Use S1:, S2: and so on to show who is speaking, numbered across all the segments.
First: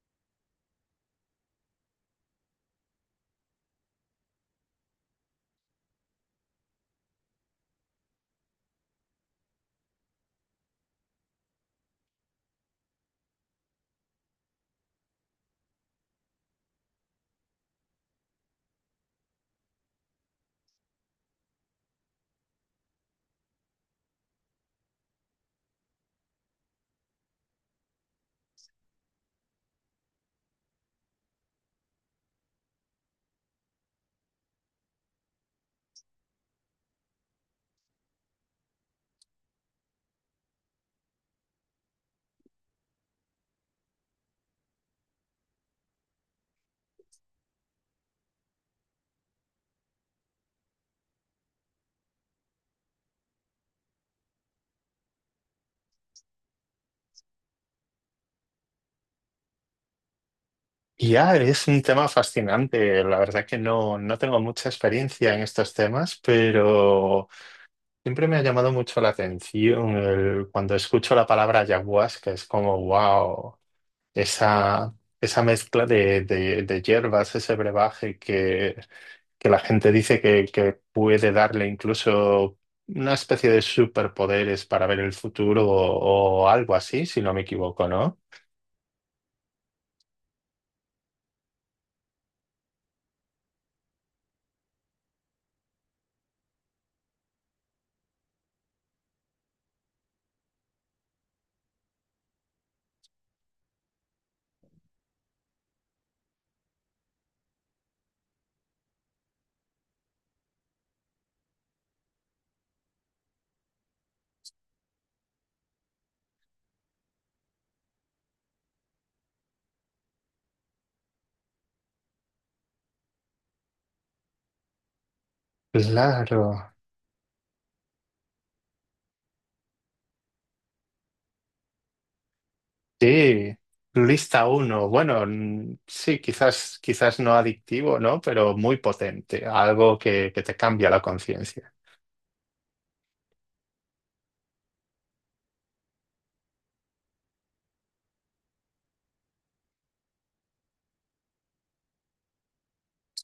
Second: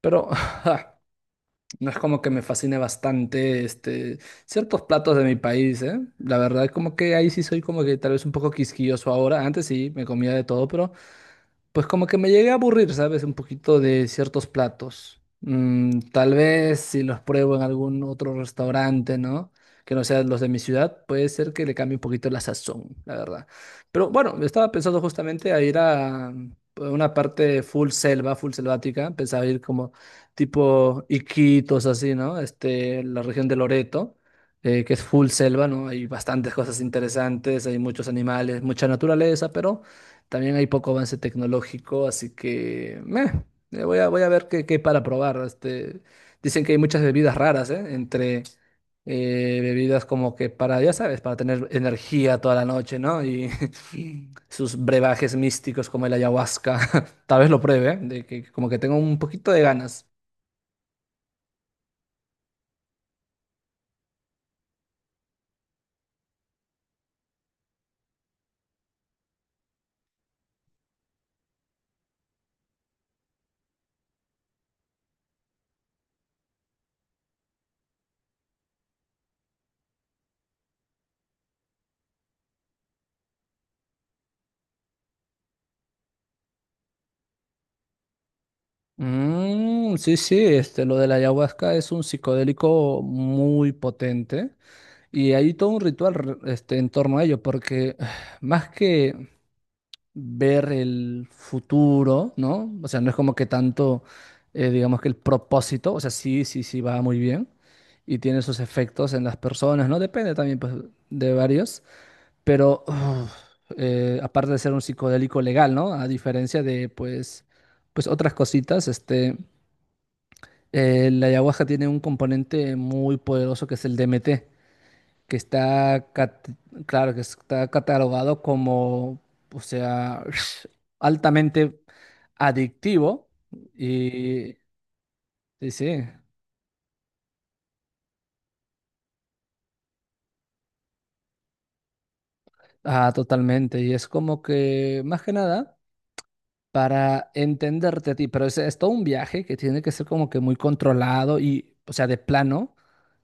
S1: Pero no es como que me fascine bastante ciertos platos de mi país, ¿eh? La verdad, como que ahí sí soy como que tal vez un poco quisquilloso ahora. Antes sí, me comía de todo, pero pues como que me llegué a aburrir, ¿sabes? Un poquito de ciertos platos. Mm, tal vez si los pruebo en algún otro restaurante, ¿no? Que no sean los de mi ciudad, puede ser que le cambie un poquito la sazón, la verdad. Pero bueno, estaba pensando justamente a ir a una parte full selva, full selvática. Pensaba ir como tipo Iquitos, así, ¿no? La región de Loreto, que es full selva, ¿no? Hay bastantes cosas interesantes, hay muchos animales, mucha naturaleza, pero... También hay poco avance tecnológico, así que meh, voy a ver qué hay para probar. Dicen que hay muchas bebidas raras, ¿eh? Entre bebidas como que para, ya sabes, para tener energía toda la noche, ¿no? Y sus brebajes místicos como el ayahuasca. Tal vez lo pruebe, ¿eh? De que como que tengo un poquito de ganas.
S2: Ya, es un tema fascinante. La verdad que no tengo mucha experiencia en estos temas, pero siempre me ha llamado mucho la atención cuando escucho la palabra ayahuasca. Es como, wow, esa, esa mezcla de hierbas, ese brebaje que la gente dice que puede darle incluso una especie de superpoderes para ver el futuro o algo así, si no me equivoco, ¿no?
S1: Mm, sí, sí, lo de la ayahuasca es un psicodélico muy potente. Y hay todo un en torno a ello, porque más que ver el futuro, ¿no? O sea, no es como que tanto, digamos que el propósito, o sea, sí, sí, sí va muy bien y tiene sus efectos en las personas, ¿no? Depende también, pues, de varios, pero uf, aparte de ser un psicodélico legal, ¿no? A diferencia de, pues, pues otras cositas, la ayahuasca tiene un componente muy poderoso que es el DMT que está
S2: Claro.
S1: claro, que está catalogado como, o sea, altamente adictivo
S2: Sí, lista
S1: y
S2: uno. Bueno,
S1: sí, sí,
S2: sí, quizás no adictivo, ¿no? Pero muy potente, algo que te cambia la conciencia.
S1: ah, totalmente. Y es como que, más que nada, para entenderte a ti, pero es todo un viaje que tiene que ser como que muy controlado y, o sea, de plano.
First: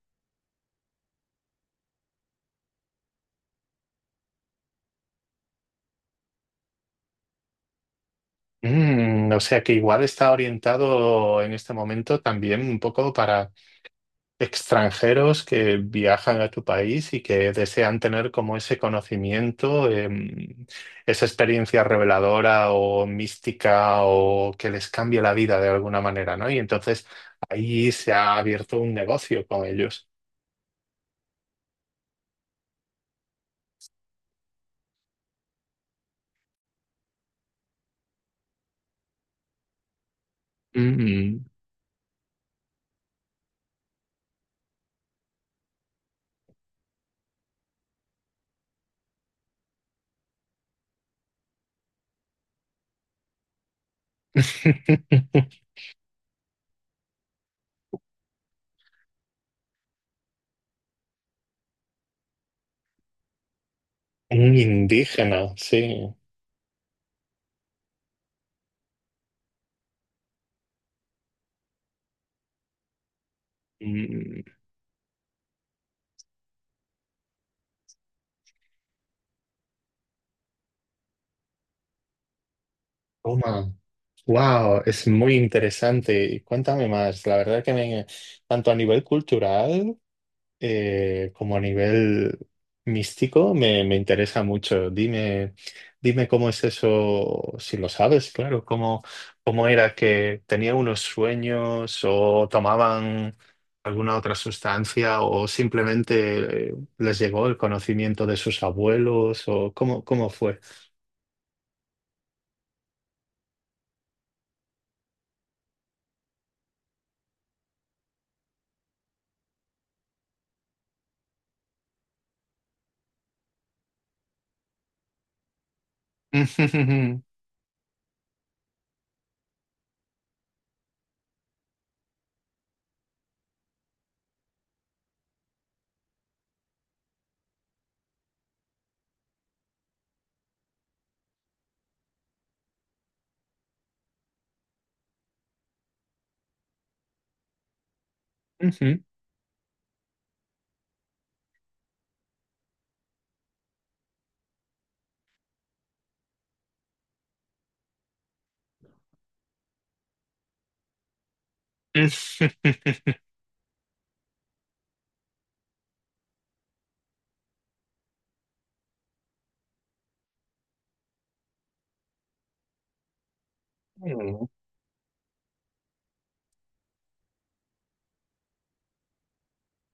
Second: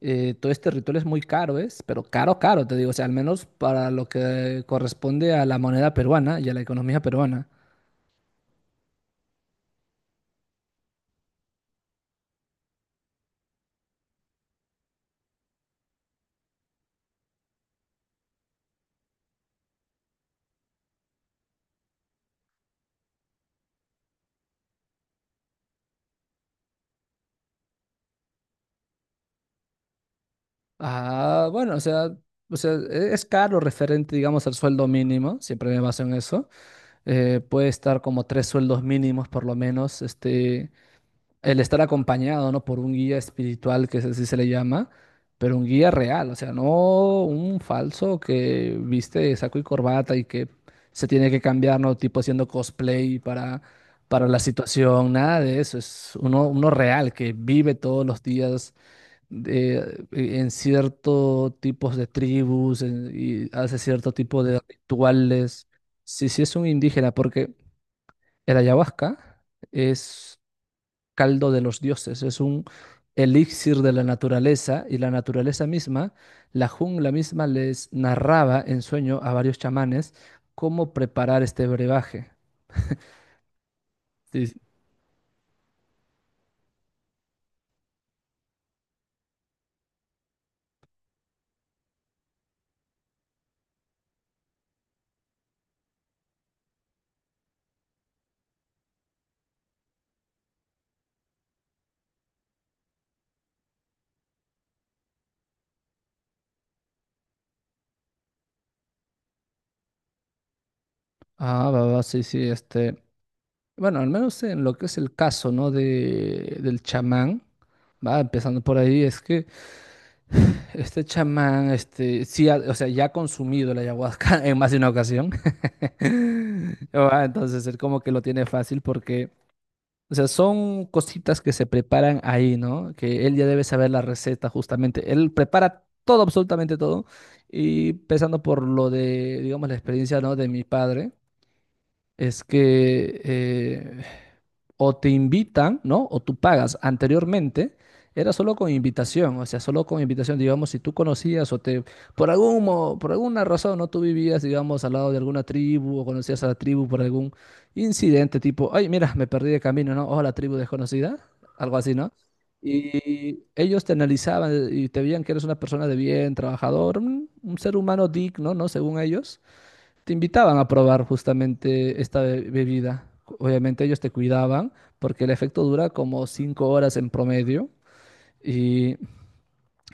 S1: Todo este ritual es muy caro, ¿es? Pero caro, caro, te digo, o sea, al menos para lo que corresponde a la moneda peruana y a la economía peruana.
S2: Mm, o sea que igual está orientado en este momento también un poco para extranjeros que viajan a tu país y que desean tener como ese conocimiento, esa experiencia reveladora o mística o que les cambie la vida de alguna manera, ¿no? Y entonces ahí se ha abierto un negocio con ellos.
S1: Ah, bueno, o sea, es caro referente, digamos, al sueldo mínimo, siempre me baso en eso. Puede estar como 3 sueldos mínimos por lo menos,
S2: Mm.
S1: el estar acompañado, ¿no? Por un guía espiritual, que es así se le llama, pero un guía real, o sea, no un falso que viste saco y corbata y que se tiene que cambiar, ¿no? Tipo haciendo cosplay para la situación, nada de eso, es uno, uno real que vive todos los días en ciertos tipos de y hace cierto tipo
S2: Un
S1: de
S2: indígena,
S1: rituales.
S2: sí.
S1: Si si es un indígena, porque el ayahuasca es caldo de los dioses, es un elixir de la
S2: Mm.
S1: naturaleza y la naturaleza misma, la jungla misma les narraba en sueño a varios chamanes cómo preparar este brebaje.
S2: Toma.
S1: Sí,
S2: Wow, es muy interesante. Cuéntame más. La verdad que tanto a nivel cultural como a nivel místico me interesa mucho. Dime, dime cómo es eso, si lo sabes, claro, cómo, cómo era que tenía unos sueños o tomaban alguna otra sustancia o simplemente les llegó el conocimiento de sus abuelos o cómo, cómo fue.
S1: ah, va, va, sí, sí, este. Bueno, al menos en lo que es el caso, ¿no? De, del chamán, va empezando por ahí, es que este chamán, este, sí, o sea, ya ha consumido la ayahuasca en más de una ocasión. Ah, entonces, él como que lo tiene fácil porque, o sea, son cositas que se preparan ahí, ¿no? Que él ya debe saber la receta justamente. Él prepara todo, absolutamente todo. Y empezando por lo de, digamos, la experiencia, ¿no? De mi padre es que o te invitan, ¿no? O tú pagas. Anteriormente era solo con invitación, o sea, solo con invitación, digamos, si tú conocías o te, por por alguna razón, ¿no? Tú vivías, digamos, al lado de alguna tribu o conocías a la tribu por algún incidente, tipo, ay, mira, me perdí de camino, ¿no? O la tribu desconocida, algo así, ¿no? Y ellos te analizaban y te veían que eres una persona de bien, trabajador, un ser humano digno, ¿no? Según ellos te invitaban a probar justamente esta bebida. Obviamente ellos te cuidaban porque el efecto dura como 5 horas en promedio y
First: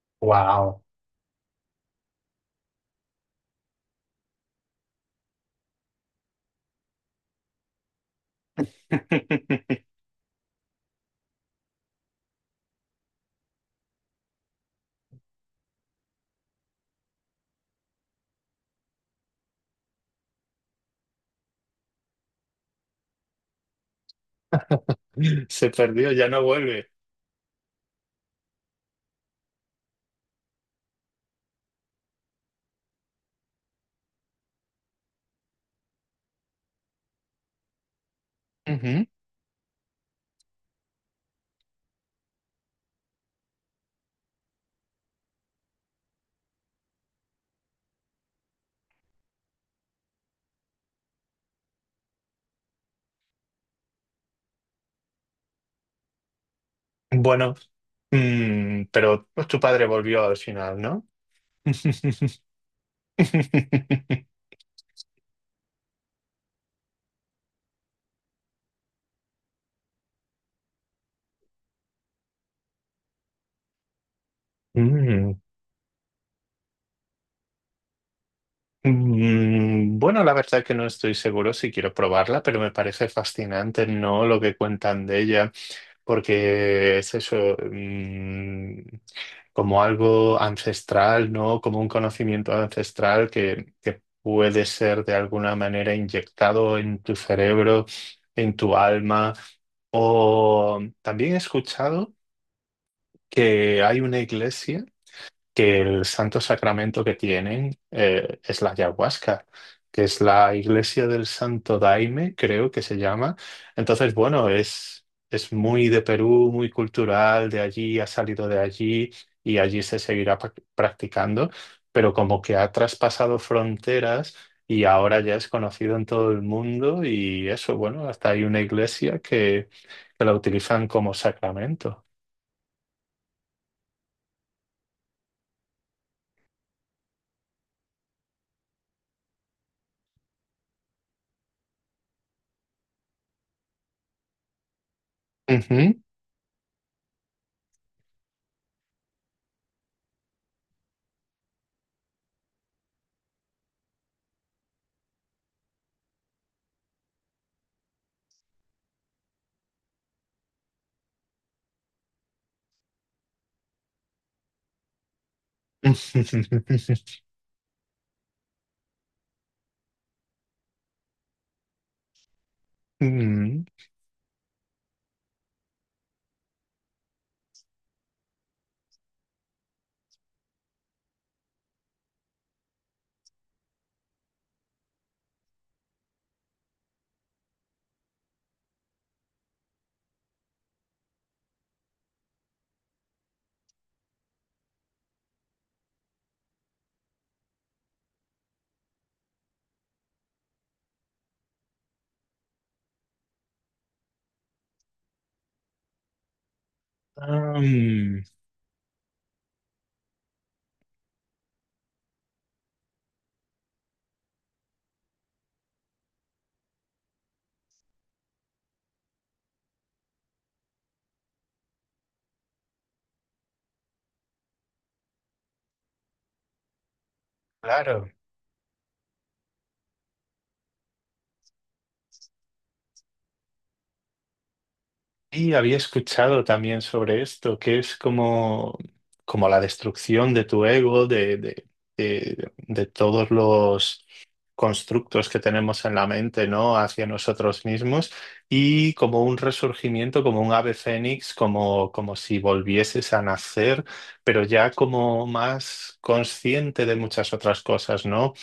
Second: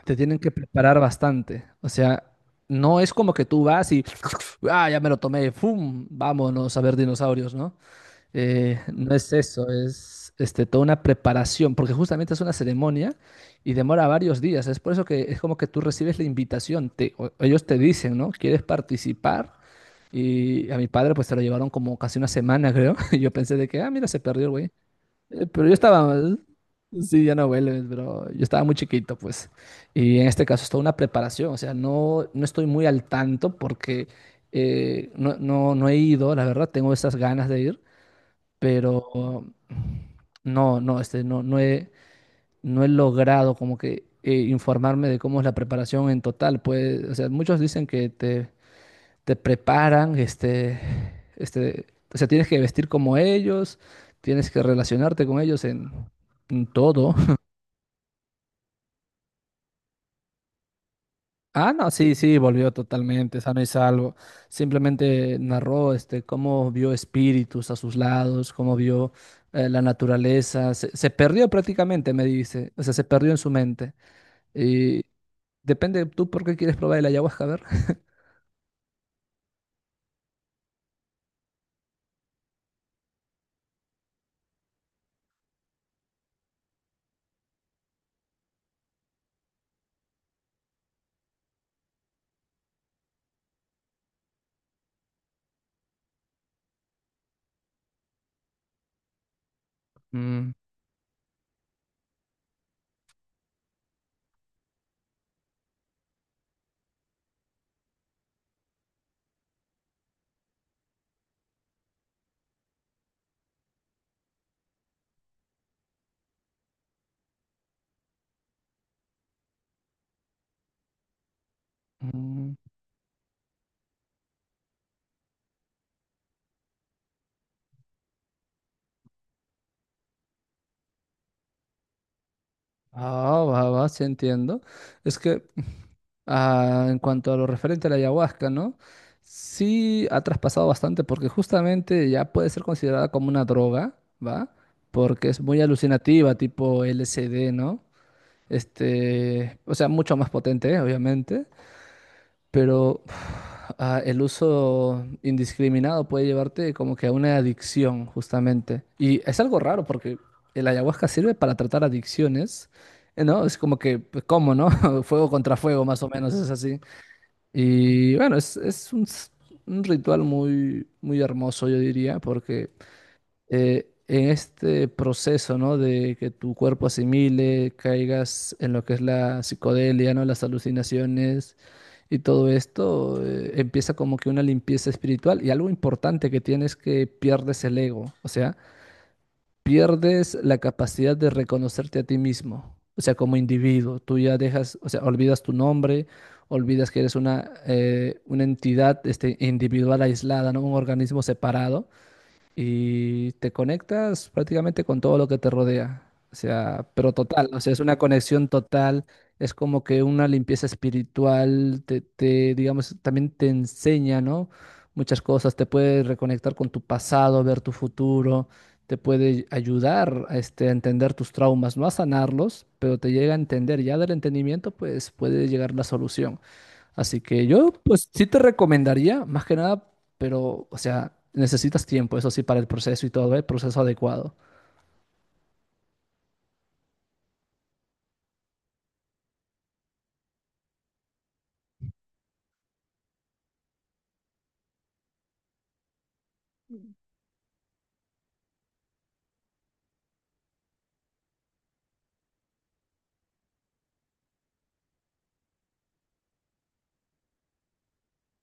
S1: te tienen que
S2: Wow.
S1: preparar bastante. O sea, no es como que tú vas y, ah, ya me lo tomé, ¡fum! Vámonos a ver dinosaurios, ¿no? No es eso, es este, toda una preparación, porque justamente es una ceremonia y demora varios días. Es por eso que es como que tú recibes la invitación, ellos te dicen, ¿no? ¿Quieres participar? Y a mi padre pues se lo llevaron como casi una semana, creo. Y yo pensé de que, ah, mira, se perdió el güey. Pero
S2: Se
S1: yo
S2: perdió,
S1: estaba,
S2: ya no vuelve.
S1: sí, ya no vuelves, pero yo estaba muy chiquito, pues. Y en este caso es toda una preparación, o sea, no estoy muy al tanto porque no he ido, la verdad, tengo esas ganas de ir pero um, no, no, este, no, no he, no he logrado como que informarme de cómo es la preparación en total. Pues, o sea, muchos dicen que te preparan, este, o sea, tienes que vestir como ellos, tienes que relacionarte con ellos en todo.
S2: Bueno, mm, pero pues, tu padre volvió al final, ¿no?
S1: Ah, no, sí, sí, volvió totalmente sano y salvo. Simplemente narró este, cómo vio espíritus a sus lados, cómo vio la naturaleza. Se perdió prácticamente, me dice. O sea, se perdió en su mente. Y
S2: Mm,
S1: depende, ¿tú por qué quieres probar el ayahuasca? A ver.
S2: mm, bueno, la verdad que no estoy seguro si quiero probarla, pero me parece fascinante, ¿no? Lo que cuentan de ella, porque es eso, mm, como algo ancestral, ¿no? Como un conocimiento ancestral que puede ser de alguna manera inyectado en tu cerebro, en tu alma.
S1: Mm,
S2: O también he escuchado que hay una iglesia que el santo sacramento que tienen es la ayahuasca, que es la iglesia del Santo Daime, creo que se llama. Entonces, bueno, es muy de Perú, muy cultural, de allí, ha salido de allí y allí se seguirá practicando, pero como
S1: mm.
S2: que ha traspasado fronteras. Y ahora ya es conocido en todo el mundo y eso, bueno, hasta hay una iglesia que la utilizan como sacramento.
S1: Ah, va, va, sí entiendo. Es que ah, en cuanto a lo referente a la ayahuasca, ¿no? Sí ha traspasado bastante porque justamente ya puede ser considerada como una droga, ¿va? Porque es muy
S2: Ujú.
S1: alucinativa, tipo LSD, ¿no? O sea, mucho más potente, ¿eh? Obviamente, pero ah, el uso indiscriminado puede llevarte como que a una adicción, justamente. Y es algo raro porque el ayahuasca sirve para tratar adicciones, ¿eh? ¿No? Es como que, pues, ¿cómo, no? Fuego contra fuego, más o menos, es así. Y bueno, un ritual muy, muy hermoso, yo diría, porque
S2: Mm.
S1: en este proceso, ¿no? De que tu cuerpo asimile, caigas en lo que es la psicodelia, ¿no? Las alucinaciones y todo esto, empieza como que una limpieza espiritual. Y algo importante que tienes que pierdes el ego. O sea, pierdes la capacidad de reconocerte a ti mismo, o sea, como individuo. Tú ya dejas, o sea, olvidas tu nombre, olvidas que eres una entidad este, individual aislada, ¿no? Un organismo separado y te conectas prácticamente con todo lo que te rodea. O sea, pero total, o sea, es una conexión total, es como que una limpieza espiritual, digamos, también te enseña, ¿no? Muchas cosas, te puede reconectar con tu pasado, ver tu futuro, te puede ayudar este, a entender tus traumas, no a sanarlos, pero te llega a entender, ya del entendimiento, pues puede llegar la solución. Así que yo,
S2: Claro.
S1: pues sí te recomendaría, más que nada, pero, o sea, necesitas tiempo, eso sí, para el proceso y todo, el proceso adecuado.
S2: Y había escuchado también sobre esto, que es como, como la destrucción de tu ego, de todos los constructos que tenemos en la mente, ¿no? Hacia nosotros mismos y como un resurgimiento, como un ave fénix, como, como si volvieses a nacer, pero ya como más consciente de muchas otras cosas, ¿no?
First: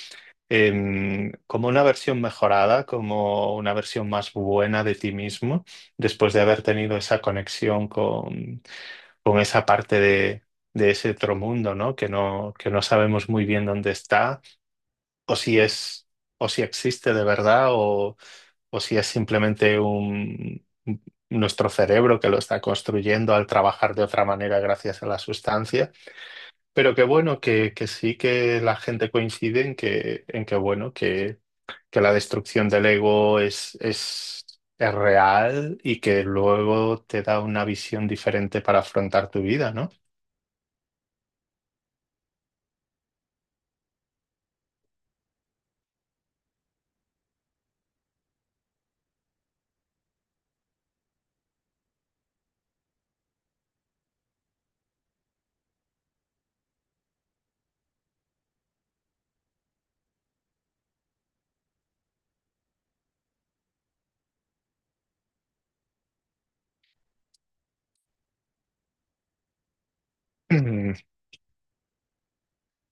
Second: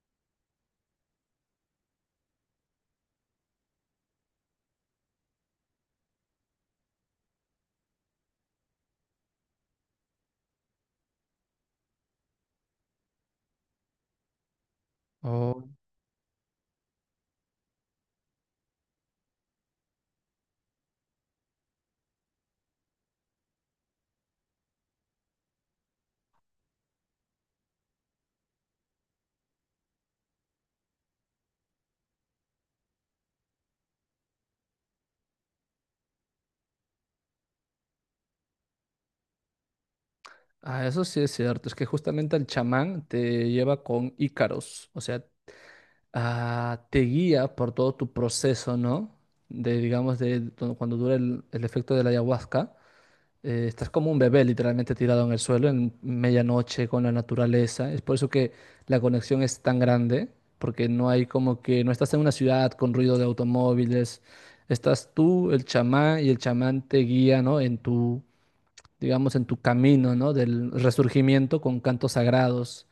S2: Como una versión mejorada, como una versión más buena de ti mismo, después de haber tenido esa conexión con esa parte de ese otro mundo, ¿no? Que que no sabemos muy bien dónde está, o si
S1: Oh,
S2: es, o si existe de verdad, o si es simplemente un nuestro cerebro que lo está construyendo al trabajar de otra manera gracias a la sustancia. Pero qué bueno que sí que la gente coincide en en que bueno, que la destrucción del ego es real y que luego te da una visión diferente para afrontar tu vida, ¿no?
S1: ah, eso sí es cierto, es que justamente el chamán te lleva con Ícaros, o sea, ah, te guía por todo tu proceso, ¿no? Digamos, de cuando dura el efecto de la ayahuasca. Estás como un bebé literalmente tirado en el suelo en medianoche con la naturaleza. Es por eso que la conexión es tan grande, porque no hay como que no estás en una ciudad con ruido de automóviles. Estás tú, el chamán, y el chamán te guía, ¿no? Digamos, en tu camino, ¿no? Del
S2: Mm,
S1: resurgimiento con cantos sagrados.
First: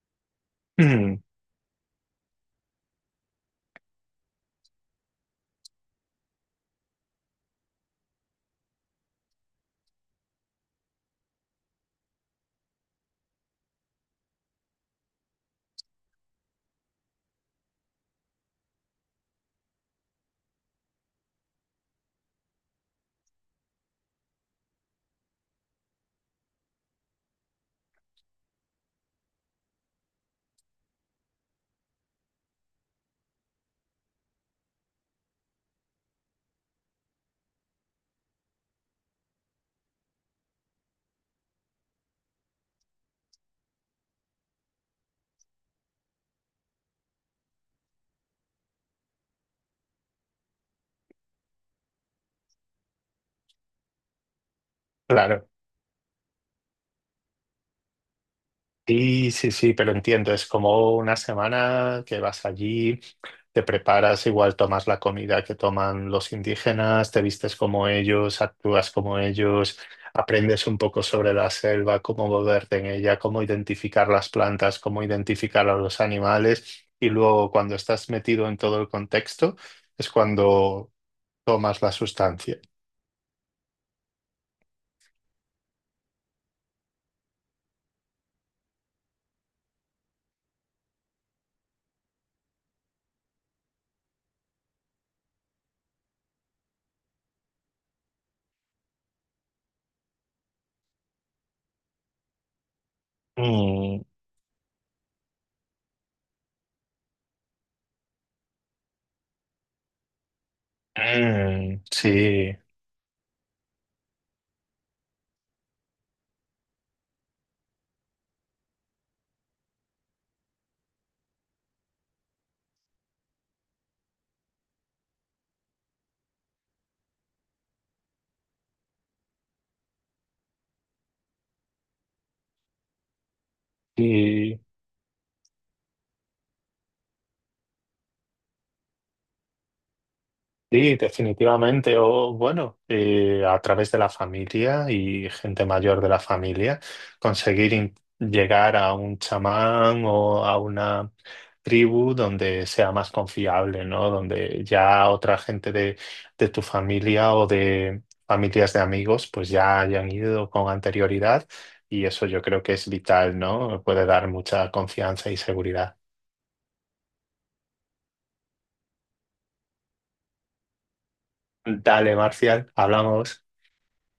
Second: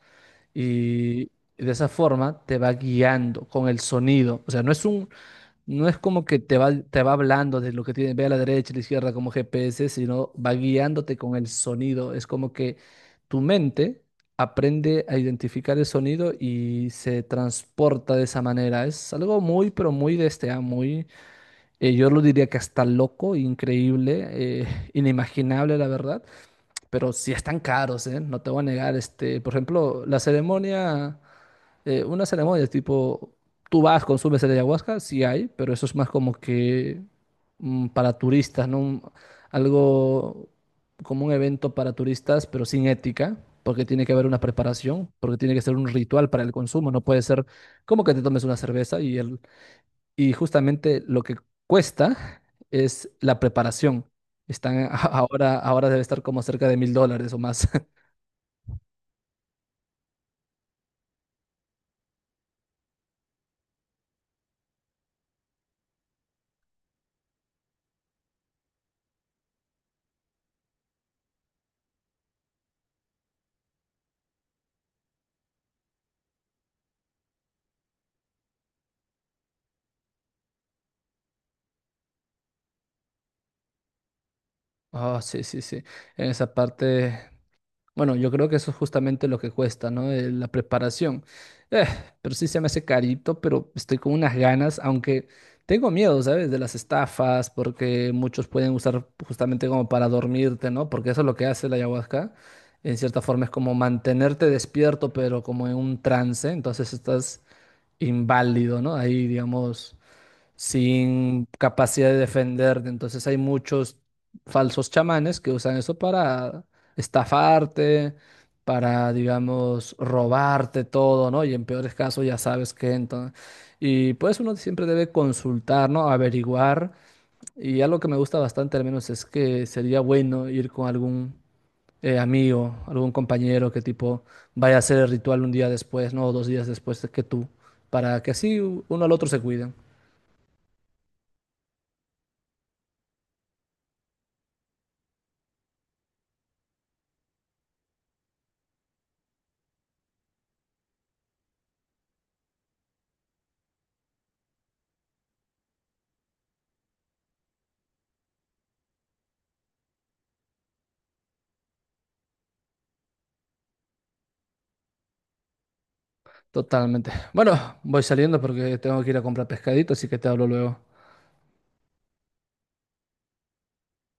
S2: mm.
S1: Y de esa forma te va guiando con el sonido. O sea, no es como que te va hablando de lo que tiene, ve a la derecha, a la izquierda como GPS, sino va guiándote con el sonido. Es como que tu mente aprende a identificar el sonido y se transporta de esa manera. Es algo muy, pero muy de muy, yo lo diría que hasta loco, increíble, inimaginable, la verdad. Pero sí están caros, ¿eh? No te voy a negar, por ejemplo, la ceremonia una ceremonia, tipo, tú vas, consumes el ayahuasca, sí hay, pero eso es más como que mm, para turistas, ¿no? Algo como un evento para turistas, pero sin ética, porque tiene que haber una preparación, porque tiene que ser un ritual para el consumo, no puede ser como que te tomes una cerveza y justamente lo que cuesta es la preparación. Están a-
S2: Claro.
S1: ahora debe estar como cerca de $1000 o más.
S2: Sí, sí, sí, pero entiendo, es como una semana que vas allí. Te preparas, igual tomas la comida que toman los indígenas, te vistes como ellos, actúas como ellos, aprendes un poco sobre la selva, cómo moverte en ella, cómo identificar las plantas, cómo identificar a los animales y luego cuando estás metido en todo el contexto es cuando tomas la sustancia.
S1: Ah, sí, sí, sí. En esa parte. Bueno, yo creo que eso es justamente lo que cuesta, ¿no? La preparación. Eh, pero sí se me hace carito, pero estoy con unas ganas, aunque tengo miedo, ¿sabes? De las estafas, porque muchos pueden usar justamente como para dormirte, ¿no? Porque eso es lo que hace la ayahuasca. En cierta forma es como
S2: Mm,
S1: mantenerte despierto, pero como en un trance, entonces estás inválido, ¿no? Ahí, digamos, sin
S2: mm,
S1: capacidad de
S2: sí,
S1: defenderte. Entonces hay muchos falsos chamanes que usan eso para estafarte, para, digamos, robarte todo, ¿no? Y en peores casos ya sabes que entonces... Y pues uno siempre debe consultar, ¿no? Averiguar. Y algo que me gusta bastante al menos es que sería bueno ir con algún... amigo, algún compañero que tipo
S2: sí.
S1: vaya a hacer el ritual 1 día después, ¿no? O 2 días después de que tú, para que así uno al otro se cuiden.
S2: Sí, definitivamente. O bueno, a través de la familia y gente mayor de la familia, conseguir llegar a un chamán o a una tribu donde sea más confiable, ¿no? Donde ya otra gente de tu familia o de familias de amigos, pues ya hayan ido con anterioridad y eso yo creo que es vital, ¿no? Puede dar mucha confianza y seguridad.
S1: Totalmente. Bueno, voy saliendo porque tengo que ir a comprar pescadito, así que te hablo luego.
S2: Dale, Marcial, hablamos.